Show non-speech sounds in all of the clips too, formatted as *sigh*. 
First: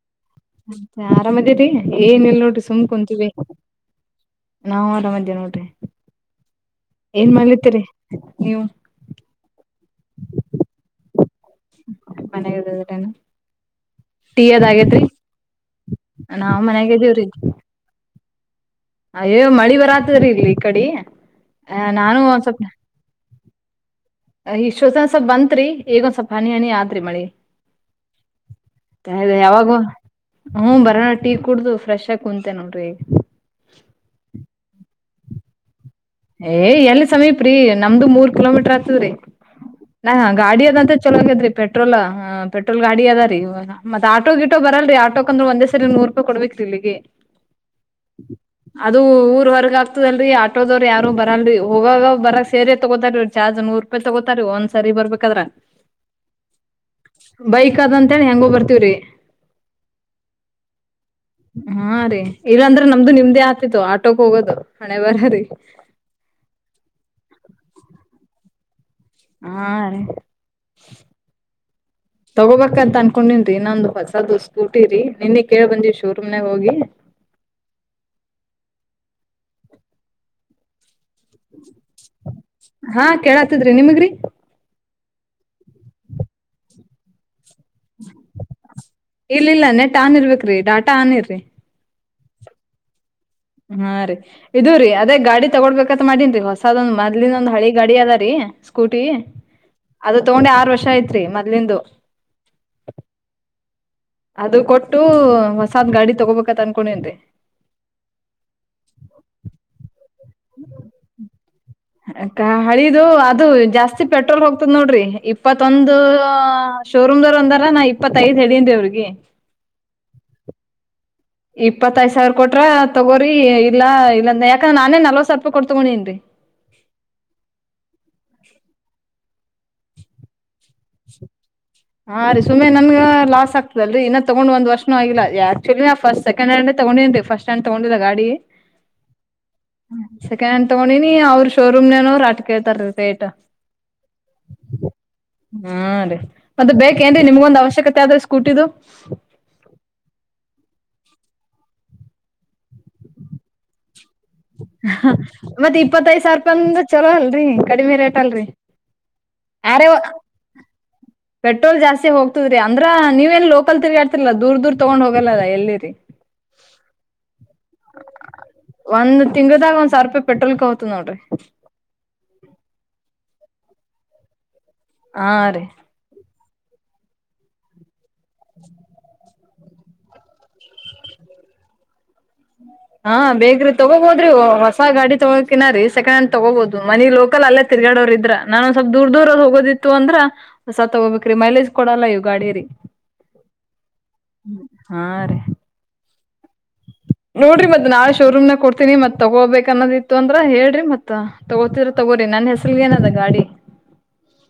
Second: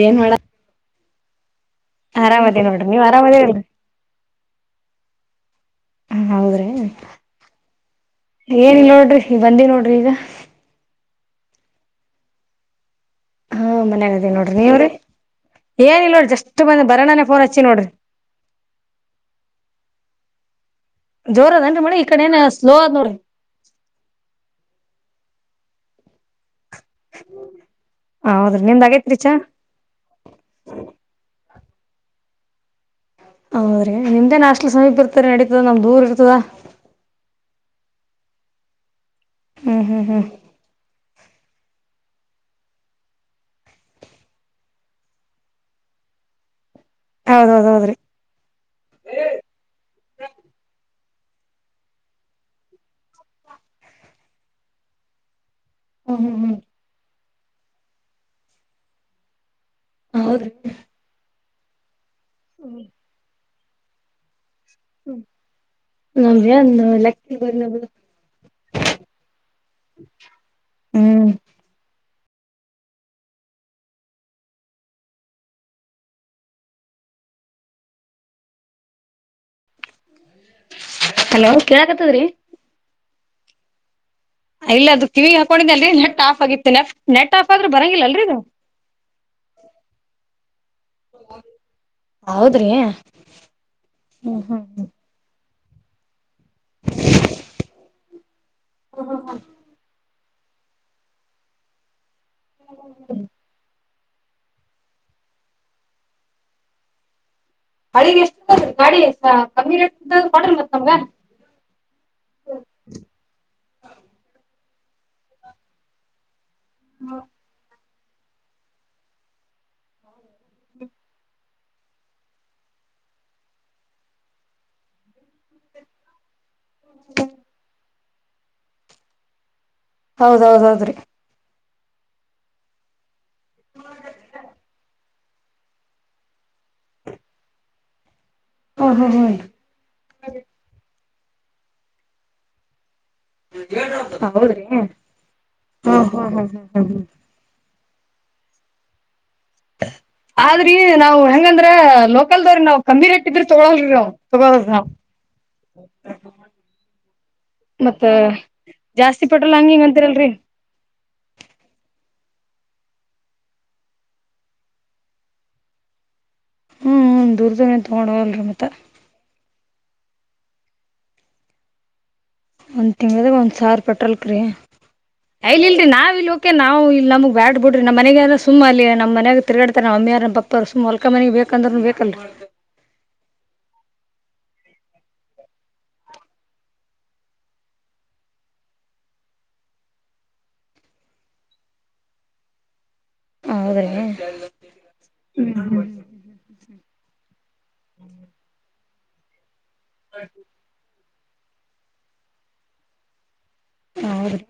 ಏನ್ ಮಾಡ ರಾಮಗಿರಿ ಏನಿಲ್ ಆರಾಮದಿ ನೋಡ್ರಿ ಸುಮ್ಮ ನೀವ್ ಕುಂತಿ ಆರಾಮದಿರಲ್ರಿ ನಾವು ಅರ ಮಧ್ಯೆ ನೋಡ್ರಿ ಹ ಹೌದ್ರಿ ಏನ್ ಮಾಡ್ಲತಿರಿ ನೀವು ಏನು ಇಲ್ಲನೋಡ್ರಿ ಬಂದಿ ನೋಡ್ರಿ ಈಗ ಮನೆಗೆ ಅದೇರಿ ಮನೆಗದೇವಿ ನೋಡ್ರಿ ನೀವು ರೀ ಏನಿಲ್ಲ ನೋಡ್ರಿ ನಾವ್ ಜಸ್ಟ್ ಬರಣ ಮನ್ಯಾಗಿದೀವ್ರಿ ಫೋನ್ ಹಚ್ಚುವೆ ಅಯ್ಯೋ ಮಳಿ ಬರಾತದರಿ ಇಲ್ಲಿ ಈ ಕಡೆ ಜೋರ ಅದೇನ್ರಿ ಮಳಿ ಈ ಕಡ ಏನ ಸ್ಲೋ ಅ ಆದ ನೋಡ್ರಿ ಟಾಟಾನ ಸ್ವಲ್ ಬಂತತ್ರಿಗಂದ ಸ್ವಪ ಹನಿ ಹನಿ ಆತ್ರಿ ಮಿ ಹೌದ್ರಿ ನಿಮ್ದ್ ಆಗೇತ್ರಿ ಚಾ ಯಾವಾಗ ಹ್ಮ ಬರೋಣ ಟೀ ಕುಡ್ದ ಫ್ರೆಶ್ ಆಗಿ ಕುಂತೇನಿ ನೋಡ್ರಿ ಹೌದ್ರೀ ನಿಮ್ದೇ ನಾಷ್ಟಟ್ಲ ಸಮೀಪ್ ಇರ್ತ ನಡೀತದ ನಮ್ದು ದೂರ ಇರ್ತದ ಏ ಎಲ್ಲಿ ಸಮೀಪ ರೀ ನಮ್ದು ಮೂರ್ ಕಿಲೋಮೀಟರ್ ಆತದ್ರೀ ಹ್ಮ್ ಹ್ಮ್ ನಾ ಹ್ಮ್ ಗಾಡಿಯದಂತ, ಚಲಾಕತ್ರಿ ಪೆಟ್ರೋಲ್ ಗಾಡಿ ಇದೇ ರೀ ಆಟ ಆಟ ವರ್ಲ್ಡ್ರಿ ಮತ್ತೆ ಆಟೋ ಕಂದರು ಒಂದೇ ಸರಿ ನೋಡ್ಕೋ ಕೊಡಬೇಕ್ರಿ ಹೌದೌದೌದ್ರಿ ಅದು ಊರುಹೊರಗೆ ಕತ್ತಲ್ರಿ ಆಟೋದವರು ಯಾರು ಬರಲ್ರಿ ಹೋಗಾಗ ಬರ ಸೇರಿ ತಗೋತಾರಿ ಚಾರ್ಜ ನೂ ರೂಪಾಯಿ ತಗೋತಾರೀ ಒಂದ್ ಸರಿ ಬರ್ಬೇಕಾದ್ರ, *unintelligible* ಹ ಹ ಹ ಬೈಕ್ ಅಂತ ಹೇಳಿ ಹೆಂಗ ಬರ್ತೀವ್ರಿ ಹೌದು ಹಾ ರೀ ಇಲ್ಲಾಂದ್ರೆ ನಮ್ದು ನಿಮ್ದೇ ಆತಿತ್ತು ಆಟೋಕ್ ಹೋಗೋದು ಹಣೆ ಬರಹ, ನಾವ್ಯಾನ್ ಲೆಕ್ಕ ಬ *inaudible* ಹಾ ರೀ ಹ್ಮ್ ತಗೋ ಬೇಕೇನ್ ಅನ್ಕೊಂಡಿರಿ ಹೊಸಕೋಟೆ ನಿನ್ನೆ ಕೇಳಿಕೊಂಡು ಶೋರೂಮ್ ಹಲೋ ಕೇಳಾಕತ್ತದ್ರಿ ಹಾ ಕೆಳಕತ್ತಿದ್ರೆ ನಿಮಗ್ರಿ ಇಲ್ಲ ಕಿವಿಗ್ ಹಾಕೊಂಡಿದ್ನಲ್ರಿ ನೆಟ್ ಆಫ್ ಆಗಿತ್ರೀ ನೆಟ್ ಆಫ್ ಆದ್ರೂ ಬರಂಗಿಲ್ಲ ಅಲ್ರೀದು ಇಲ್ಲ ಇಲ್ಲ ನೆಟ್ ಆನ್ ಇರ್ಬೇಕ್ರಿ ಡಾಟಾ ಆನ್ ಇರ್ರಿ ಹೌದ್ರಿ ಹಾ ರರಿ ಹ್ಮ್ ಹ್ಮ್ ಇದು ರಿಂಗ್ ಗಾಡಿ ತಾನು ಬೇಕಂತ ಮಾಡಿನ್ರಿ ಹೊಸ ಅದೊಂದ್ ಮದ್ಲಿನೊಂದ್ ಹಳಿ ಗಾಡಿ ಅದಾರಿ ಸ್ಕೂಟಿ ಅದು ತಗೊಂಡೆ ಆರ್ ವರ್ಷ ಐತ್ರಿ ಮೊಲಿಂದು ಹ *inaudible* ಅದು ಕೊಟ್ಟು ಹೊಸ ಗಾಡಿ ತಗೊಂಡೆ ಅನ್ಕೊಂಡೆ ಗಾಡಿಎಷ್ಟು ಗಾಡಿ ಎ ಕಮ್ಮಿ ರೇಟ್ ಕೊಡ್ರಿ ಮತ್ತಮ ಅಕ್ಕ ಹಳಿದು ಅದು ಜಾಸ್ತಿ ಪೆಟ್ರೋಲ್ ಹೋಗ್ತದ ನೋಡ್ರಿ ಇಪ್ಪತ್ತೊಂದು ಸೌರೊಂದರ ಅಂದರೆ ಅವರಿಗೆ ರಲ್ಲಿ ಹ್ಮ *inaudible* ಇಪ್ಪತ್ತೈದ್ ಸಾವಿರ ಕೊಟ್ರ ತಗೋರಿಿ ಇಲ್ಲ ಇಲ್ಲಾ ಯಾಕಂದ್ರೆ ನಾನೇ ನಲ್ವತ್ ಸಾವಿರ ರೂಪಿ ಕೊ ತಗೊಂಡ ನ್ರಿ ಹ *inaudible* ಹೌದ ಹೌದೌದ್ರಿ *inaudible* ಹಾ ರೀ ಸುಮ್ಮನೆ ನನ್ ಲಾಸ್ ಆಗ್ತದಲ್ರಿ ಇನ್ನ ತಗೊಂಡ ಒಂದ್ ವರ್ಷನು ಆಗಿಲ್ಲ ಆಕ್ಚುಲಿನ ಫಸ್ಟ್ ಸೆಂಡ್ ಹ್ಯಾಂಡ ತಗೊಂಡಿ ಸ್ಟ್ ಹ್ಯಾಂಡ್ ತಗೊಂಡಿಲ್ಲ ಗಾಡಿ ಹ ಹ ಹ್ಮ ಸೆಕೆಂಡ್ ಹಂಡ್ ತಗೊಂಡಿನಿ ಅವ್ರ ಶೋರೂಮ್ ನನೋ್ ಆಟ್ ಕೇತಾರ ರೀ ರೇಟ್, ಹೌದ್ರಿ ಹಾ ಹ್ಮ್ ರೀ ಹ್ಮ್ ಹ್ಮ್ ಮತ್ತ ಹ್ಮ್ ಹ್ಮ್ ಬೇಕೇಏನ್ ನಿಮ್ಗೊಂದ್ ಅವಶ್ಯಕತೆ ಆದ್ರೆ ಸ್ಕೂಟಿದು ಆದ್ರಿ ನಾವ್ ಹೆಂಗಂದ್ರ ಲೋಕಲ್ದವ್ರಿ ನಾವ್ ಕಮ್ಮಿ ರೇಟ್ ಇದ್ರ ತೊಗೊಲ್ ನಾವವು ಮತ್ತತ್ ಇಪ್ಪತ್ತಐದ ಸಾವರ ರೂಪಾಯಿ ಅಂದ್ರ ಚೊಲೋ ಅಲ್ರರಿ ಕಡಿಮೆ ಮತ್ತ ರೇಟ್ ಅಲ್ರರಿ ಜಾಸ್ತಿ ಪಟ್ರೋಲ್ ಹಂಗ ಯಾರೇ ಅಂತಿರಲ್ರರಿ ಪೆಟ್ರೋಲ್ ಜಾಸ್ತಿ ಹೋಗ್ತದ್ರೀ ಅಂದ್ರ ನೀವ ಏನ್ ಲೋಕಲ್ ತಿಗಾಡ್ತಿರಲ್ಲ ದೂರ್ ದೂರ್ ತಗೊಂಡ್ ಹೋಗಲ್ಲ ಎಲ್ಲಿರಿ *inaudible* ಹ್ಮ್ ದೂರ್ದ ಎಂತ ನೋಡುವವಲ್ರಿೀ ಮತ್ತ ಒಂದ್ಂಗ್ ಗ ಒಂದ್ ಸಾವಿ ರೂಪಾಯಿ ಪೆಟ್ರೋಲ್ಕ್ ಹ್ತು ನೋಡ್ರಿ ಒಂದ್ ತಿಂಗದಾಗ ಒಂದ್ ಸಾವಿ ರೂಪಿಟ್ರಲ್ಕ್ ಹಾ ಇಲ್ ರೀ ಇಲ್ರರಿ ನಾವ್ ಇಲ್ ನಾವುಲ್ಲಿ ನಮಗ್ ಬ್ಯಾಡ್ ಬಿಡ್ರಿ ನ ಮನಗೆಾರ ಸು ಅ ನ ಮನ್ ಗ ತಿಗಾಡ್ತ ನಮ್ಮಿಯಾರನ್ನ ಪ ಪರ್ಸು ಮೊಲ್ಕ ಮನೆಗೆ ಬೇಕಂದ್ರೂನು ಬೇಕಲ್ರೀ ಹಾ ಬೇ್ರಿ ತಗೋಬೋದ್ರಿ ಹೊಸ ಗಾಡಿ ತಗೋಕಿನ ರೀ ಸೆಕಂಡ್ ಹ್ಯಾಂಡ್ ತಗೋಬಹದು ಮನಿ ಲೋಕಲ್ ಅಲ್ಲೇ ತಿರ್ಗಡವ್ರ ಇದ್ರ ನಾನು ಸ್ವಲ್ಪ್ ದೂರ್ ದೂರದ ಹೋಗೋದಿತ್ತು ಅಂದ್ರ ಸತ್ತ ಹೋಗ್ಬೇಕಕ್ ಮೈಲೇಜ್ ಕೊಡ ಅಲ್ಲಾ ಇವು ಗಾಡಿಯರಿ ಹೌದ್ರ ಹ್ಮ್ ಹಾ ರೀ ಹ್ಮ ನೋಡ್ರಿ ಮತ್ತತ್ ನಾಳೆ ಶೋರೂಮ್ ನಾಗ ಕೊಡ್ತೀನಿ ಮತ್ ತಗೋಬೇಕಕ್ ಅನ್ನೋದಿತ್ತು ಅಂದ್ರ ಹೇಳ್ರಿ ಮತ್ ತಗೋತಿದರ ತಗೋರಿ ನನ್ ಹೆಸರ್ಗ ಏನದ ಗಾಡಿ ಹೌದ್ರೀ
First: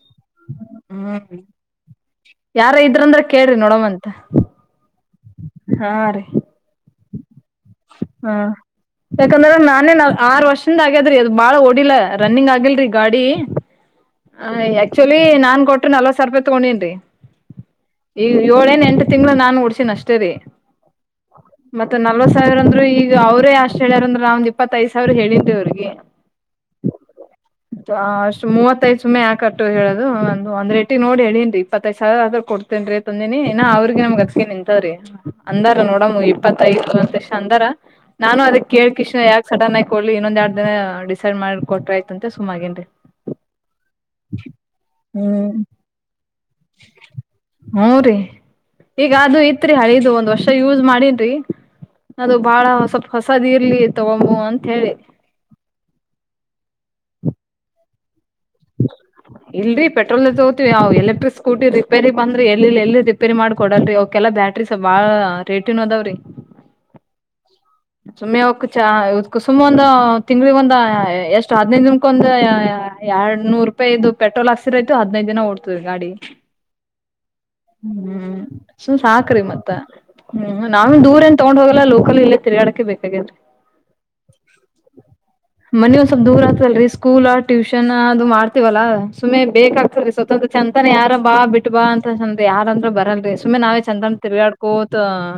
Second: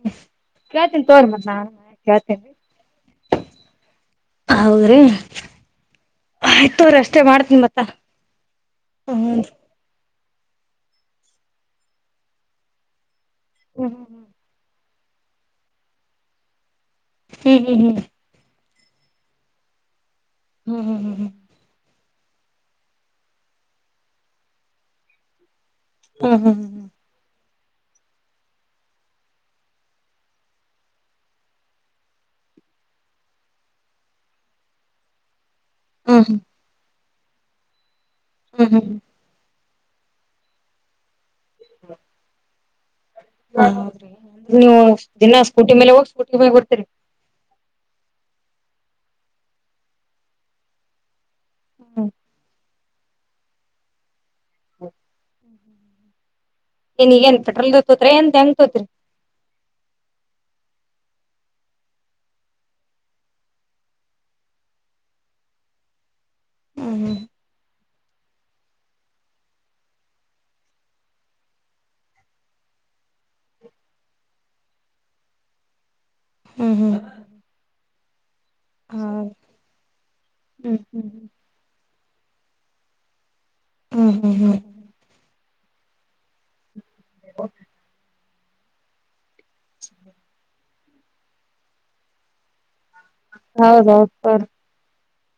ಕ್ಯಾಳ್ತೀನಿ ತೋರ್ ಹ್ಮ್ ಮತ್ ನ ಕಳ್ತೀನಿ ಯಾರ ಇದ್ರಂದ್ರ ಕೇಳ್ರಿ ನೋಡಮಂತ ಹೌದ್ರಿ ಹಾ ರೀ ಆಯ್ತ್ ತೋರಿ ಅಷ್ಟೇ ಮಾಡ್ತೀನಿ ಮತ್ತ ಹಾ ಹ್ಮ್ ಯಾಕಂದ್ರ ನಾನೇ ನಾವ ಆರ್ ವರ್ಷದಿಂದ ಆಗ್ಯದ್ರೀ ಅದು ಬಾಳ್ ಓಡಿಲ್ಲ ರನ್ನಿಂಗ್ ಆಗಿಲ್ರಿ ಗಾಡಿ ಹ್ಮ್ ಯ ಚೊಲಿ ನಾನ್ ಕೊಟ್ರರಿ ನಲ್ವತ್ ಸಾವಿ ರೂಪಾಯಿ ತಗೊಂಡೇನ್ ಹ್ಮ್ ಹ್ಮ್ ಹ್ಮ್ ಈಗ ಏಳೇನ್ ಎಂಟು ತಿಂಗಗಳುಳ ನಾನು ಡ್ಸಿನನ್ ಅಷ್ಟೇ ರರಿ ಹ್ಮ್ ಹ್ಮ ಹ್ಮ್ ಹ್ಮ್ ಮತ್ತತ್ ನಲ್ವತ್ ಸಾವಿರ ಅಂದ್ರರು ಈಗ ಅವ್ರೇ ಅಷ್ಟ್ ಹೇಳ್ಯಾರಂದ್ರ ನಾವ್ ಇಪ್ಪತ್ತತ್ ದ ಸಾವಿರ ಹೇಳಿದ್ರಿ ಅವ್ರಿಗೆ ಹಾ ಹಾ ಹಾ *inaudible* ಅಷ್ಟ್ ಮೂವತ್ತೈದು ಸು್ನೆ ಯಾಕಟ್ಟು ಹೇಳೋದು ಒಂದ ಒಂದ್ ಟ್ಟಟಿ ನೋಡಿ ಹೇಳೇನ್ರಿ ಇಪ್ಪತ್ತೈದ್ ಸಾವಿರ ಆದ್ರೂ ಕೊಡ್ತ ನ್ ತಂದಿನಿ ನಾ ಅವ್ರಿಗೆ ನಮ್ ಅತ್ ರೀ ಅಂದಾರ ನೋಡಮ್ಮ ಹ್ಮ್ ಇಪ್ಪತ್ತಐದು ಲಕ್ಷ ಅಂದಾರ ನಾನು ಅದನ್ನ ಹ್ಮ್ ಹ್ಮ್ ಹ್ಮ್ ಕೇಳಿಕೇಸಿಂದ ಯಾಕ ಸಡನ್ ಆಗಿ ಕೊಡ್ಲಿ ಇನ್ನೊಂದ್ ಎರಡ್ ದಿನ ಡಿಸೈಡ್ ಮಾಡಿ ಕೊಟ್ರ ಆಯತಂತೆ ಸುಮ್ಮಗೇನ್ರಿ ಹೌದ್ರಿ ನೀವು ದಿನ ಸ್ಕೂಟಿ ಮೇಲೆ ಹೋಗಿ ಸ್ಕೂಟಿ ಮೇಲೆ ಬರ್ತೀರಿ ಹೂ ರಿ ಈಗ ಅದು ಇತ್ರಿ ಹಳಿದು ಒಂದ್ ವರ್ಷ ಯೂಸ್ ಮಾಡಿನ್ರಿ ಹ್ಮ್ ಅದು ಬಾಳ ಹೊಸ ಹೊಸದ ಇರ್ಲಿ ತಗೊಮು ಅಂತ ಹೇಳಿ *inaudible* ಏನ್ ಈಗೇನ್ ಪೆಟ್ರೋಲ್ ದೇ ತೊಗೋತಿರಾ ಏನ್ ಟ್ಯಾಂಕ ತೊಗೋತಿರಿ *inaudible* ಇಲ್ರಿ ಪೆಟ್ರೋಲ್ ದೆ ತಗೋತಿವಿ ಅವು ಎಲೆಕ್ಟ್ರಿಕ್ ಸ್ಕೂಟಿ ರಿಪೇರಿ ಬಂದ್ವು ಅಂದ್ರ ಎಲ್ಲಿ ಎಲ್ಲಿ ರಿಪೇರಿ ಮಾಡಿ ಕೊಡ್ತರ ರೀ ಅವ್ ಕೆಲ್ಲಾ ಬ್ಯಾಟರಿ... ರಿ ಸ್ವಲ್ಪ ಬಾಳ ರೇಟನುವು ಅದಾವ್ರಿ ಹ್ಮ್ ಹ್ಮ ಸುಮ್ಮನೆ ಅವುಕ್ ಚ ಇದ್ಕ್ ಸುಮ್ ಒಂದು ತಿಂಗಳಿಗೆ ಒಂದ ಎಷ್ಟ್ ಹದ್ನೈದು ದಿನಕ ಒಂದು ಎರಡ್ ನೂರು ರೂಪಾಯಿ ಇದು ಪೆಟ್ರೋಲ್ ಹಾಕಸಿದರಾಯತು ಹದಿನೈದು ದಿನ ಒಡ್ತದೆ ಗಾಡಿ. ಹ್ಮ್ ಹ್ಮ್. ಹ್ಮ್ ಸು ಹ್ಮ್ ಸಾಕ್ರಿ ಮತ್ತ ಹ್ಮ್ ನಾನ ದೂರ ಎನ್. ತಗೊಂಡ್ ಹೋಗಲ್ಲ ಲೋಕಲ್ ಇಲ್ಲ ತಿರಗ್ಯಡಕ್ ಬೇಕ ಆಗೆದ. ಹ್ಮ್ ಹ್ಮ್ ಹ್ಮ್. ಮನೀ ಒಂದ ಸ್ವಪ ದೂರ ಆತ್ವಲ್ರರಿ ಸ್ಕೂಲ್ ಟ್ಯೂಷನ್ ಅದು ಮಾಡ್ತ. ಹೊಗ್ತಿವಲ್ಲ ಸುಮ್ಮ್ನೆ ಬೇಕಾಗ್ತದ ರೀ ಸ್ವತಂತ್ರ ಚಂತಾನ ಯಾರ ಬಾ ಬಿಟ್ಟು ಬಾ ಅಂತ ಅಂದ್ರ ಯಾರಂದ್ರ ಬರಲ್ಲ ರೀ. ಸುಮ್ನೆ ನಾವೇ ಹೌದೌದು ಚಂತಾನ ತೋರಿ ತಿರ್ಗಾಡ್ಕೋತ್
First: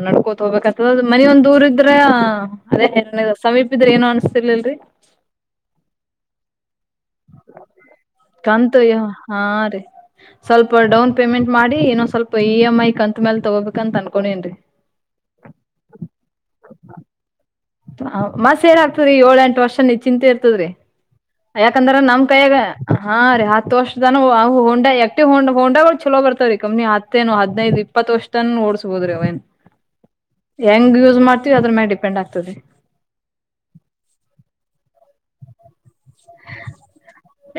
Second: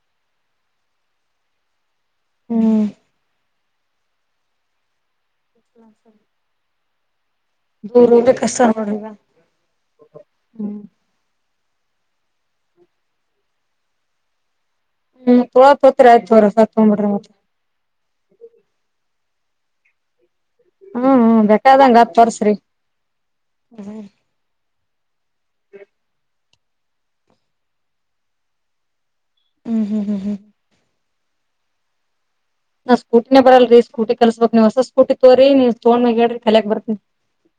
ನಡ್ಕೋತ ಹೋಗಬೇಕತದ ಮನೀ ಒಂದ್ ದೂರ ಇದ್ದ್. ಹ್ಮ್ ಅದೇ ಸಮೀಪ ಇದ್ರೆ ಏನು ಅನ್ಸತಿರಲಿಲ್ಲರಿ. *inaudible* ದೂರ ಹೋಗ್ಲಿಕ್ ಕಷ್ಟ ಕಂತು ನೋಡ್ರಿ ಯ್ಯ ಈಗ ಹಾ ರೀ ಸ್ವಲ್ಪ ಹ್ಮ್ ಡೌನ್ ಪೇಮೆಂಟ್. ಪೇಮೆಂಟ್ ಮಾಡಿ ಇನ್ನೊ ಸ್ವಲ್ಪ ಇ ಎಂ ಐ ಕಂತ ಮೇಲೆ ತಗೋಬೇಕ ಅಂತ ಅನ್ಕೊಂಡೇನ್ರಿ. ಹ್ಮ್ ತೋಳದು ತೊಗೋತಿರಿ ಆಯಿತ್ ತೊಗೊರಿ ಹೊಸದ ತೊಗೊಂಡಬಿಡ್ರಿ ಮತ್ತ. ಹ ಮತ್ತ್ ಸೆರ್ವಿ ಆಗ್ತದರಿ ಏಳ ಎಂಟು ವರ್ಷ ನಿಚಿಂತೆ ಇರ್ತದ್ರರಿ. ಹ್ಮ್ ಬೇಕಾದಂಗ ಹತ್ತು ವರ್ಷ ರೀ. ಹಾ ರೀ ಹತ್ತು ವರ್ಷತನ ಹೋಂಡಾ ಎಕ್ಟಿವ್ ಹೊಂಡಾಗಳ ಚಲೋ ಬರ್ತವೀ ರಿ ಕಂಪನಿ ಅಂದ್ರ ಹತ್ತೇನು ಹದಿನೈದು. ಇಪ್ಪತ್ ವರ್ಷ್ ತನ ಓಡ್ಸ್ಬೋದ್ರಿ ಅವನ್. ಹ್ಮ್ ಹ್ಮ್ ಹ್ಮ್ ಹ್ಮ್. ಹೆಂಗ್ ಯೂಸ್ ಮಾಡ್ತತಿವಿ ಅದ್ರ ಮೇಲೆ ಡಿಪೆಂಡ್ ಆಗ್ತದೆ. ನನಗ ಸ್ಕೂಟಿನೇ ಬರಲ್ಲಲ್ರಿ ಸ್ಕೂಟಿ ಕಲ್ಸಬೆಕ್ ನೀವು ಹೊಸ ಸ್ಕೂಟಿ ತೊಗೊರಿ ನೀವು ತೊಗೊಂಡು ಮ್ಯಾಲ ಹೇಳ್ರಿ ಕಲ್ಯಾಕ್ ಬರ್ತೀನಿ.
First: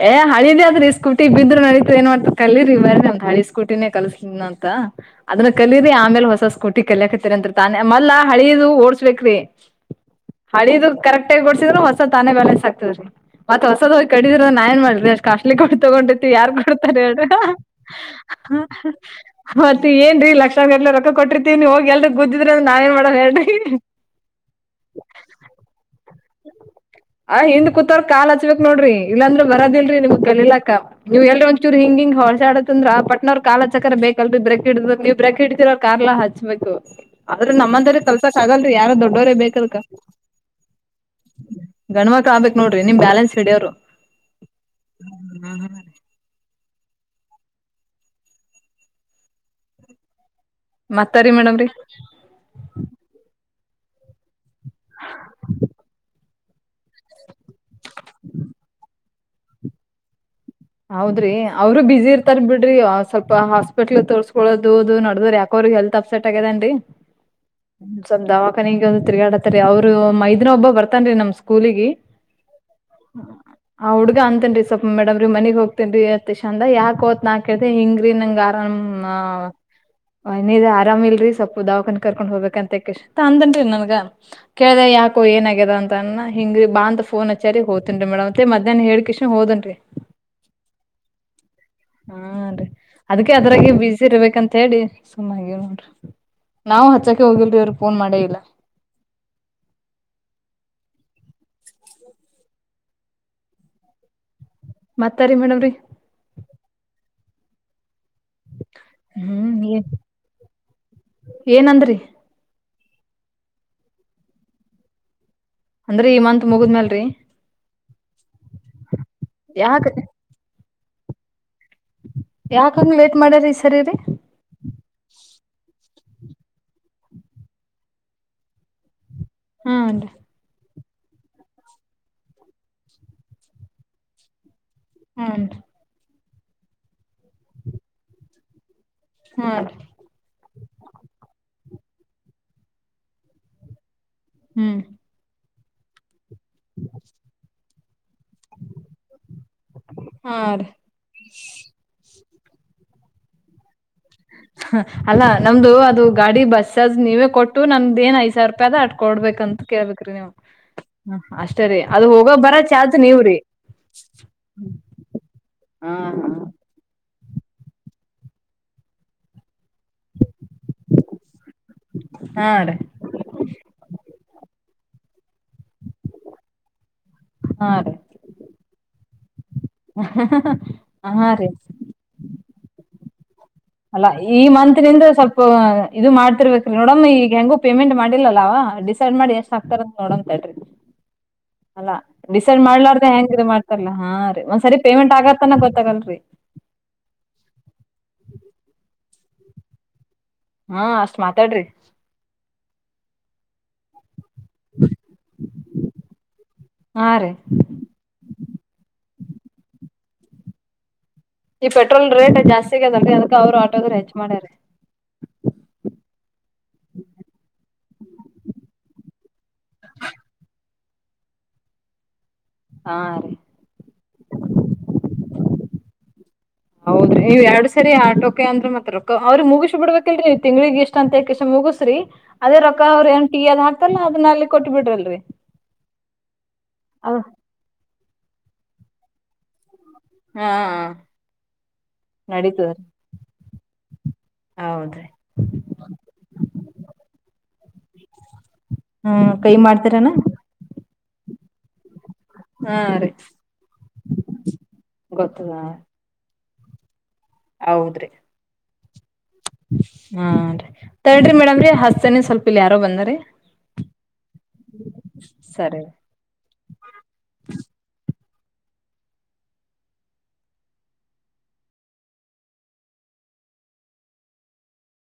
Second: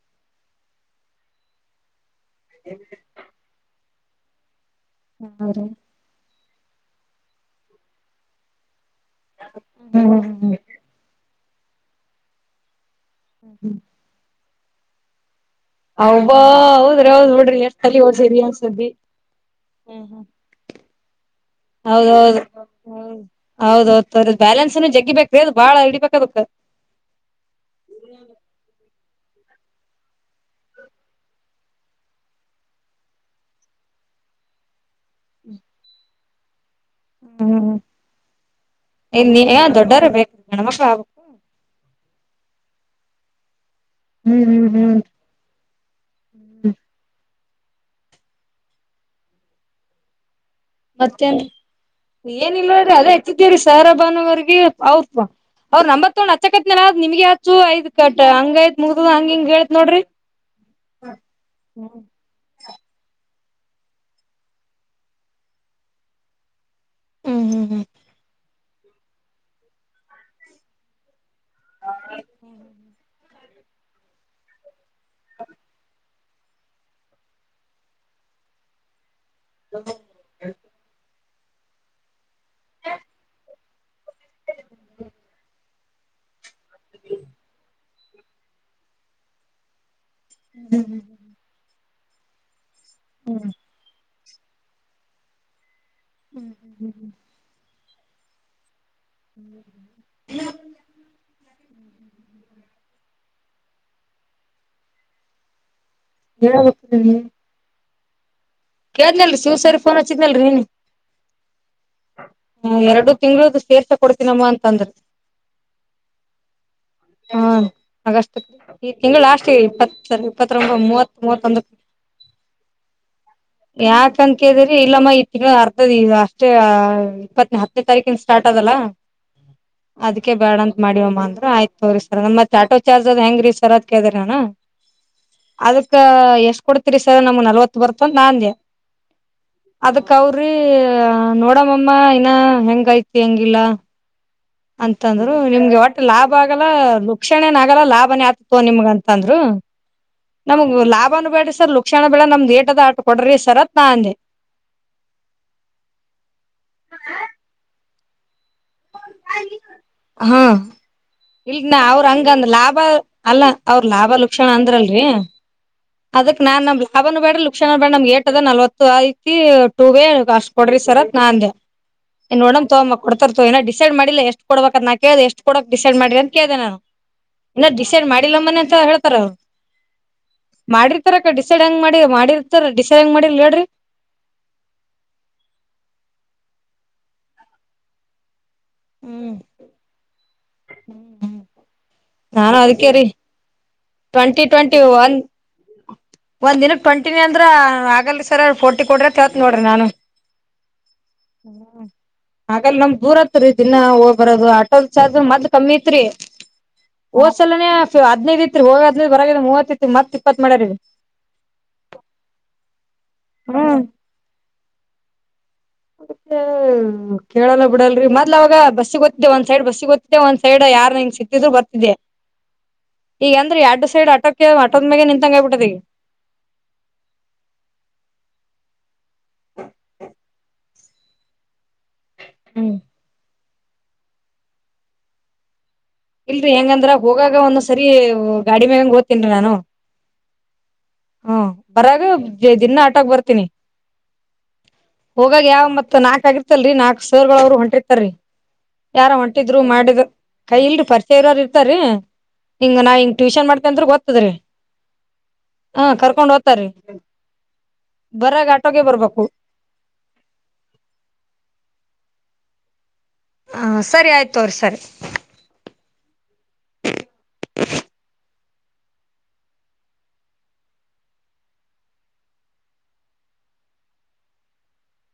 ಏ ಹಳಿದ್ಯಾ ಆದ್ರೀ ಸ್ಕೂಟಿ ಬಿದ್ರ ನಡಿತದ್ ಏನ್ ಮಾಡ್ತದ ಕಲಿರಿ ಬರಿ ನಮ್ ಹಳಿ ಸ್ಕೂಟಿ.. ಸ್ಕೂಟಿನೇ ಕಲಸ್ತೆನಿ ಅಂತ ಅದನ್ನ ಹೌದ್ರಿ ಕಲೀರಿ ಆಮೇಲೆ ಹೊಸ. ಸ್ಕೂಟಿ ಕಲ್ಯಕತ್ತರಿ ಅಂತ ತಾನೆ ಮದ್ಲ ಹಳಿಯದು ಓಡ್ಸ್ಬೇಕ್ರೀ ಹಳಿದ ಕರೆಕ್ಟ್. ಟ್ಟೆ ಕೊಡಸಿದ್ರರು ಹೊಸ ತಾನೇ ಬಾಲೆನ್ಸ್ ಆಗ್ತದೀ ಮತ್ ಹೊಸದ ಹೋಗಿಡಿದ್ರೆ ನಾ ಏನ್ ಮಾಡ್ರಿ ಅಷ್ಟ ಕಾಸ್ಟ್ಲಿ ಕೊ. ತೊಗೊಂಡಿತ್ತು ಮತ್ತ ಅವ್ಬಾ ಯಾರ್ ಕೊಡ್ತಾರೆ ಹೌದ್ರಿ ಹೇಳ ಹೌದ್ ಬಿಡ್ರಿ ಎಷ್ಟ್ ತಲಿ ಓಡ್ಸಿರಿ ಏನ್ ಸುದ್ದಿ. ಮತ್ತ ಹ್ಮ್ ಏನ ಹ್ಮ್ ರಿ ಲಕ್ಷ. ಎಲ್ಲ ರೊ ಕೊಟ್ಟರ್ತೀವಿ ನೀವು ಹೋಗ ಎಲ್ರರು ಗುದ್ದಿದ್ರೆ ಅ್ರ ನಾವ ಏನ್ ಮಾಡಣ ಹೇಳ್ರಿ. ಸದ ಬ್ಯಾಲೆನ್ಸ್ನು ಜಗ್ಗಿಬೇಕ ರಿ ಅದು ಬಾಳ ಹಿಡಿಬೇಕ ರಿ ಅದಕ್. ಆ ಹಿಂದ ಕೂತೋರ ಕಾಲ್ ಹಚ್ಬೇಕಕ್ ನೋಡ್ರಿ ಇಲ್ಲಾಂದ್ರೆ ಬರೋದಿಲ್ರಿ ನಿಮ್ ಕಲ್ಯಕ್. ಹೂ ಎಲ್ರ ಒಂಚೂರು ಹಿಂಗ ಹಿಂಗ ಹೊಲಸಡತ್ತ ಅಂದ್ರ ಪಟ್ನವರ್ ಕಾಲ ಚಕ್ರ ಬೇಕಲ್ ರಿ ಬ್ರೇಕ್ ಹಿಡಿದ ನೀವ. ಬ್ರೇಕ್ ಹಿಡ್ತಿರ ಕಾರ್ಲ್ಲಾ ಹಚ್ಬೇಕು ಆದ್ರೆ ನಮ್ಮಂದ್ರ ಕಲ್ಸಕ್ ಆಗಲ್ರಿ ಯಾರ ಇನ್ ದೊಡ್ಡೋರೇ ಬೇಕ ಏ ಅದಕ. *unintelligible* ಗಂಡ ಮಕ್ಳ ಆಗ್ಬೇಕಕ್ ನೋಡ್ರಿ ನಿಮ್ ಬ್ಯಾಲೆನ್ಸ್ ಹಿಡಿಯವ್ರು. ಹ್ಮ್ ಹ್ಮ್ ಹ್ಮ್. ಮತ್ತಾರಿ ಮೇಡಮ್ರರಿ. ಏನ ಇಲ್ಲ ನೋಡ್ರಿ ಅದೇ ಹಚ್ಚಿದ್ವಿ ರಿ ಸರ್ ಬಾನವರ್ಗ ಅವಪ್ಪ. ಅವ್ರ್ ನಂಬತ್ ತೊಂಡ್ ಅಚ್ಚಕತ್ನ್ ನಿಮ್ಗೆ ಆಚ್ಚು ಐ್ತ ಕಟ್ಟ ಹಂಗ ಐತ್ ಮುಗದ ಹಂಗ ಹಿಂಗ ಹೇಳೇತ್ ನೋಡ್ರಿ. ಹೌದ್ರಿ ಅವರು ಬ್ಯುಸಿ ಇರ್ತ. ಇರ್ತಾ ಬಿಡ್ರಿ ಸ್ವಲ್ಪ ಹಾಸ್ಪಿಟಲ್ ತೋರ್ಸ್ಕೊದು ನಡದ್ರ ಯಾಕ ಅವ್ರ ಹೆಲ್ತ್ ಅಪ್ಸೆಟ್ ಆಗೇದೇನ್ರಿ. ಹ್ಮ್ ಹ್ಮ್ ಹ್ಮ್ ಸ್ವಪ ದವಖಾನಿ ಒಂದು ತಿರ್ಗಾಡತಾರಿ ಅವ್ರು ಮೈದಿನ ಒಬ್ಬ ಬರ್ತನ್ರಿ ನಮ್. ಕೂಲಿಗ ಆ ಹುಡ್ಗ ಅಂತೇನ್ ರಿ ಸ್ವಲ್ಪ ಮೇಡಮ್ರೀ ಮನಗ್ ಹೋಗ್ತೇನ್ ರಿ. ಚಂದ ಯಾಕೋ ಅಂತ ನಾ ಕೇಳ್ದ ಹಿಂಗ್ರಿ ನಂಗ ಆರಾಮ್. ನೀ ಆರಾಮ ಇಲ್ರಿ ಸ್ವಲ್ಪ ದಾವಖನಿಗ ಕರ್ಕೊಂಡ್ ಹೋಗ್ಬೇಕು. ಅಂದಂಗ ನನ್ಗ ಕೇಳ್ದ ಯಾಕೋ ಏನ ಆಗ್ಯದ ಅಂತ. ಹಿಂಗಿ ರಿ ಬಾ ಅ ಫೋನ್ ಹಾರಿ ಹೋತೇನ್ ರ ಮೇಡ್ ಮತ್ತ ಮಧ್ಯಾಹ್ನ ಹೆಲಿಸ್ಕ್ಯಾನ್ ಹೋದೇನ್ರಿ. ಹ್ಮ್ ಹ್ಮ್ ಹ್ಮ್ ಹ್ಮ್. ಹಾ ರೀ ಅದಕ್ಕೆ ಅದ್ರಾಗ ಬಿಸಿ ಇರ್ಬೇಕಂತ ಹೇಳಿ ಸುಮ್ಮಾನಾಗಿವ ನೋಡ್ರಿ. ನಾವು ಹಚ್ಚಾಕೆ ಹೋಗಿಲ್ರಿ ಅವ್ರು ಪೋನ್ ಮಾಡೇ ಇಲ್ಲ. ಹ್ಮ್ ಮತ್ತಾರಿ ಮೇಡಮ್ ರೀ ಏಳ್ ಹೋಗ್ತಿವಿ. ಕೇಳ್ನಲ್ರಿ ಶಿವ ಹ್ಮ್ ಏ ಸರಿಗ್ ಫೋನ್ ಹಚ್ಚಿದ್ನಲ್ರರಿ ನೆನ್ನೀ. ಏನಂದ್ರಿ ಹ ಎರಡು ತಿಂಗಳ್ದು ಸೇರ್ಸಾ ಕೊಡ್ತೀನಮ್ಮ ಅಂತ ಅಂದ್ರು. ಅಂದ್ರೆ ಈ ಮಂತ್ ಮುಗಿದ್ಮೇಲ್ರಿ. ಹಾ ಆಗಸ್ಟು ಈ ತಿಂಗಳು ಲಾಸ್ಟಿಗೆ ಯಾಕ ಇಪ್ಪತ್ ಎರಡು. ಇಪ್ಪತ್ತು ಮೂವತ್ ಮೂವತ್ತೊಂದು. ಯಾಕಂಗ ಲೇಟ್ ಮಾಡರಿ ಈ ಸ ಯಾಕಂತ ಕೇಳಿದ್ರಿ ಇಲ್ಲಮ್ಮ ಈ ತಿಂಗಳ ಅರ್ತದಿ ಇದು ಅಷ್ಟೇ ಅ ಇಪ್ಪತ್ ನಾಕನೇ ತಾರೀಕಿಂದ ಸ್ಟಾರ್ಟ್ ಆದಲ್ಲ ಹೂನ್ರಿ ಅದಕ್ ಅಕೆ ಬೇಡ ಅಂತ ಮಾಡಿವಮ್ಮ ಅಂದ್ರು ಆಯ್ತು ತೋರಿ ಸರ್ ಆಟೋ ಚಾರ್ಜು ಅದ ಹೆಂಗ್ರೀ ಸರ್ರ ಅಂತ ಕೇಳದೆ ನಾನು. ಹ್ಞೂ ಅದಕ್ಕ ಎಷ್ಟ್ ಕೊಡ್ತಿರಿ ಸರ್ ನಮ್ಮ ನಲ್ವತ್ತು ಬರ್ತ ಅಂತ ನಾ ಅಂದೆ. ಹಾ ಅದಕ್ ಅವ್ರೀ ನೋಡಮ್ಮಮ್ಮ ಇನ್ನ ಹೆಂಗೈತಿ ಹೆಂಗಿಲ್ಲ. ಹ್ಮ್ ಅಂತಂದ್ರು ನಿಮ್ಗೆ ಒಟ್ಟು ಲಾಭ ಆಗಲ್ಲ ಲುಕ್ಷಣೆ ಏನ ಆಗಲ್ಲ ಲಾಭನೇ ಆತ ತಗೋ ನಿಮ್ಗ ಅಂತಂದ್ರು. ಹಾರಿ. ನಮ್ಗು ಲಾಭನು ಬೇಡ ಸರ್ ಲುಕ್ಷಣ ಬೇಡ ನಮ್ದ್ ಏಟದ ಆಟು ಕೊಡ್ರಿ ಸರ್ ಅಂತ ನಾ ಅಂದೆ. ಹ ಅಲ್ಲಾ ನಮ್ದು ಅದು ಗಾಡಿ ಬಸಸ್ ನೀವೇ ಕೊಟ್ಟು ನಮ್ದು ಏನ್ ಐದು ಸಾವಿರ್ ಪದ ಅಟ್ಕೊಡ್ಬೇಕಂತ ಕೇಳ್ಬೇಕ್ರಿ ನೀವು ಹಾ ಇಲ್ ಅಷ್ಟೇ ನಾ ರೀ ಅವ್ರ ಅದು ಹೋಗೋ ಹಂಗಂದ್ ಬರ ಲಾಭ ಚಾರ್ಜ ನೀವು ರೀ. ಅಲ್ಲ ಅವ್ರ ಲಾಭ ಲಕ್ಷಣ ಅಂದ್ರಲ್ರೀ. ಹಾ ಹಾ ಹಬನ್ ಬೇಡ್ರ ಲುಕ್ಷಣ ಬೇಡ ನಮ್ ಏಟ್ ಅದ ನಲ್ವತ್ತು ಐತಿ ಟೂ ವೇ ಅಷ್ಟ್ ಕೊಡ್ರಿ ಸರ್ ಅಂತ ನಾಂದೆ. ಹಾ ನೋಡನ್ ರೀ ತೋಂಮ ಕೊಡ್ತರ್ *unintelligible* ಡಿಸೈಡ್ ಮಾಡಿಲ್ಲ ಎಷ್ಟು ಕೊಡ್ಬೇಕ ಅಂತ ನಾ ಕೇಳ್ದೇ ಎಷ್ಟು ಕೊಡಕ್ ಡಿಸೈಡ್ ಮಾಡಿ ಅಂತ ಕೇಳ್ದೆ ನಾನು ಇನ್ನ ಹಾ ರೀ. ಡಿಸೈಡ್ ಮಾಡಿ ಇಲ್ಲ ಮನೆ ಅಂತ ಹೇಳ್ತಾರ ಹಾ ಮಾಡಿರ್ತಾರಕ್ಕ ರೀ ಡಿಸೈಡ್ ಹಂಗ್ ಮಾಡಿ ಮಾಡಿರ್ *unintelligible* ಡಿಸೈಂಗ್ ಮಾಡಿಲ್ ಹೇಳ್ರಿ. ಅಲ್ಲ ಈ ಮಂತ್ ನಿಂದ ಸ್ವಲ್ಪ ಇದು ಮಾಡ್ತಿರ್ಬೇಕ್ರೀ ನೋಡಮ ಈಗ ಹೆಂಗು ಪೇಮೆಂಟ್ ಮಾಡಿಲ್ಲಲ್ಲವಾ. ಡಿಸೈಡ್ ಮಾಡಿ ಎಷ್ಟ್ ಆಕ್ತಾರಂತ ನೋಡನ ತಡೀರಿ. ಹ್ಮ್ ಅಲ್ಲಾ ನಾನು ಡಿಸೈಡ್ ಅದಕೇರಿ ಮಾಡ್ಲಾರ್ದೆ ಹೆಂಗ ಇದು ಮಾಡ್ತಾರಲ್ಲಾ ಹಾರೀ ಟ್ವೆಂಟಿ ಒಂದ್ ಸರಿ ಪೇಮೆಂಟ್ ಆಗತ್ತನ ಗೊತ್ತಾಗಲ್ರೀ. ಒಂದ ದಿನಕ್ಕೆ ಟ್ವೆಂಟಿನಿ ಅಂದ್ರ ಆಗಲ್ಲರೀ ಸರ್ ಫೋರ್ಟಿ ಕೊಡ್ರಿ ಅಂತ ಕೇಳ್ತೀತ್ ನೋಡ್ರೀ ನಾನು. ಹಾ ಅಷ್ಟ್ ಮಾತಾಡ್ರಿ ಹಾಗ ನಮ್ ದೂರ *unintelligible* ದಿನ ಹೋಗ್ ಬರೋದು ಆಟೋ ಚಾರ್ಜ್ ಮದ್ಲ್ ಕಮ್ಮಿ ಇತ್ರಿ ಹಾ ರೀ ಹೋದ್ಸಲನೇ. ಹದ್ನೈದ್ ಇತ್ರೀ ಹೋಗದ ಬರ ಮೂವತ್ ಇತ್ತು ಮತ್ ಇಪ್ಪತ್ ಮಾಡ್ಯಾರೀ. ಈ ಪೆಟ್ರೋಲ್ ರೇಟ್ ಜಾಸ್ತಿ ಆಗದಲ್ರೀ ಅದಕ್ ಅವರು ಹ್ಮ್ ಆಟೋದರು ಹೆಚ್ಚ್ ಮಾಡ್ಯಾರೆ. *unintelligible* ಕೇಳಲ್ಲ ಬಿಡಲ್ರೀ ಮೊಲವಾಗ ಬಸ್ ಗೊತ್ತಿದ್ದೆ ಒಂದ್ ಸೈಡ್ ಬಸ್ಸೀಗೋಗ್ ಮತ್ತೆ ಒಂದ್ ಸೈಡ್ ಯಾರಾರ ಹಿಂಗ್ ಸಿಕತ್ತಿದ್ರು ಬರ್ತಿದ್ದಿದೆ. *inaudible* ರೀ ಈಗ ಅಂದ್ರೆ ಎರಡ್ ಸೈಡ್ ಆಟೋಕ ಆಟೋದ್ ಮೇಗೆ ನಿಂತಂಗ್ ಆಗ್ಬಿಟೈತೆ ಈಗ. ಹೌದ್ರಿ ನೀವು ಎರಡು ಸರಿ ಆಟೋಕ ಅಂದ್ರ ಮಾತ್ತ ರೋಕ್ಕ ಅವ್ರು ಮುಗಸ್ ಬಿಡ್ಬೇಕಲ್ರಿ ತಿಂಗಳಿಗೆ ಇಷ್ಟ್ *unintelligible* ಎಷ್ಟ ಅಂತಷ್ಟ ಮುಗಸ್ರಿ ಅದೇ ರೊಕ್ಕ ಅವ್ರ ಏನ್ ಟಿ ಅದ ಹಾಕ್ತಲ್ಲ ಅದನ್ನ ಅಲ್ಲಿ ಕೊಟ್ಟ ಬಿಡ್ರಿಲ್ರಿ. ಇಲ್ರರೀ ಹೆಂಗಂದ್ರ ಹೋಗಾಗ ಒಂದ್ ಸರಿ ಗಾಡಿ ಮ್ಯಂಗಗೆ ವೊತೀನ್ರೀ ನಾನು. ಹಾ ಹ್ಮ ಬರಾಗ ದಿನ ಆಟಕ್ ಬರ್ತೀನಿ ಹೌದ್ರೀ ಹೋಗಾಗ ಯಾವ ಮತ್ ನಾಕಕ್ ಆಗರ್ತಲ್ರಿ ನಾಕಕ್ ಸರ್ಗಳು ಅವ್ರು ಹೊಂಟಿರ್ತ ರರಿ ಯಾರ ಹಾ ಕೈ ಹೊಂಟಿದ್ರು ಮಾಡಿದ್ ಮಾಡ್ತೀರನ ಕೈ ಇಲ್ರಿ ಪರಿಚಯ ಇರಾರ ಇರ್ತಾರೀ ಹಿಂಗ ಹಾ ನಾ ರೀ ಹಿಂಗ ಟ್ಯೂಷನ್ ಮಾಡ್ತೆ ಅಂದ ಓ್ತದ್ರಿ ಗೊತ್ತದ ಹ ಕರ್ಕೊಂಡ್ ಓದ್ತ್ರೀ ಹೌದ್ರಿ ಬರಾಗ ಆಟೋಗೆ ಬರ್ಬೇಕು ಹಾ ರೀ ತ್ರಿ ಮೇಡಮ್ರರಿ ಹಸ್ತನಿ ಸ್ವಲ್ಪ ಇಲ್ ಯಾರೋ ಬಂದರಿ ಹ ಸರಿ ಆಯ್ತು ಅವ್ರಿ ಸರಿ ಸರಿ *inaudible*